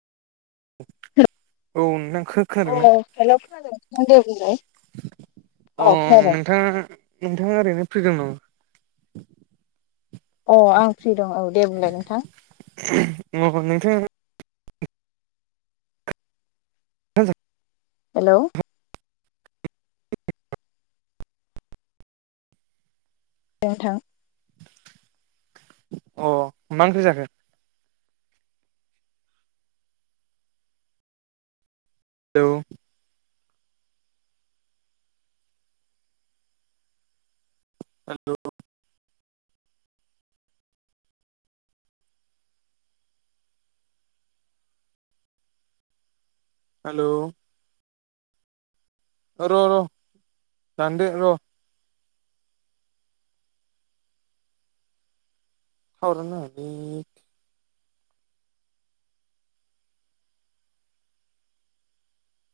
औ नोंथां [unintelligible] औ खादोंना? हेल' खोनादों नोंथां दे बुंलाय अ औ खोनादों नोंथाङा नोंथाङा ओरैनो फ्रि दं नामा? अ आं फ्रि दं औ दे बुंलाय नोंथां। [unintelligible] [unintelligible] हेल'। नोंथां। अ मा ओंख्रि जाखो? हेल'। हेल'। हेल'? र' र' दानदो र'। थावारानो नाङालै।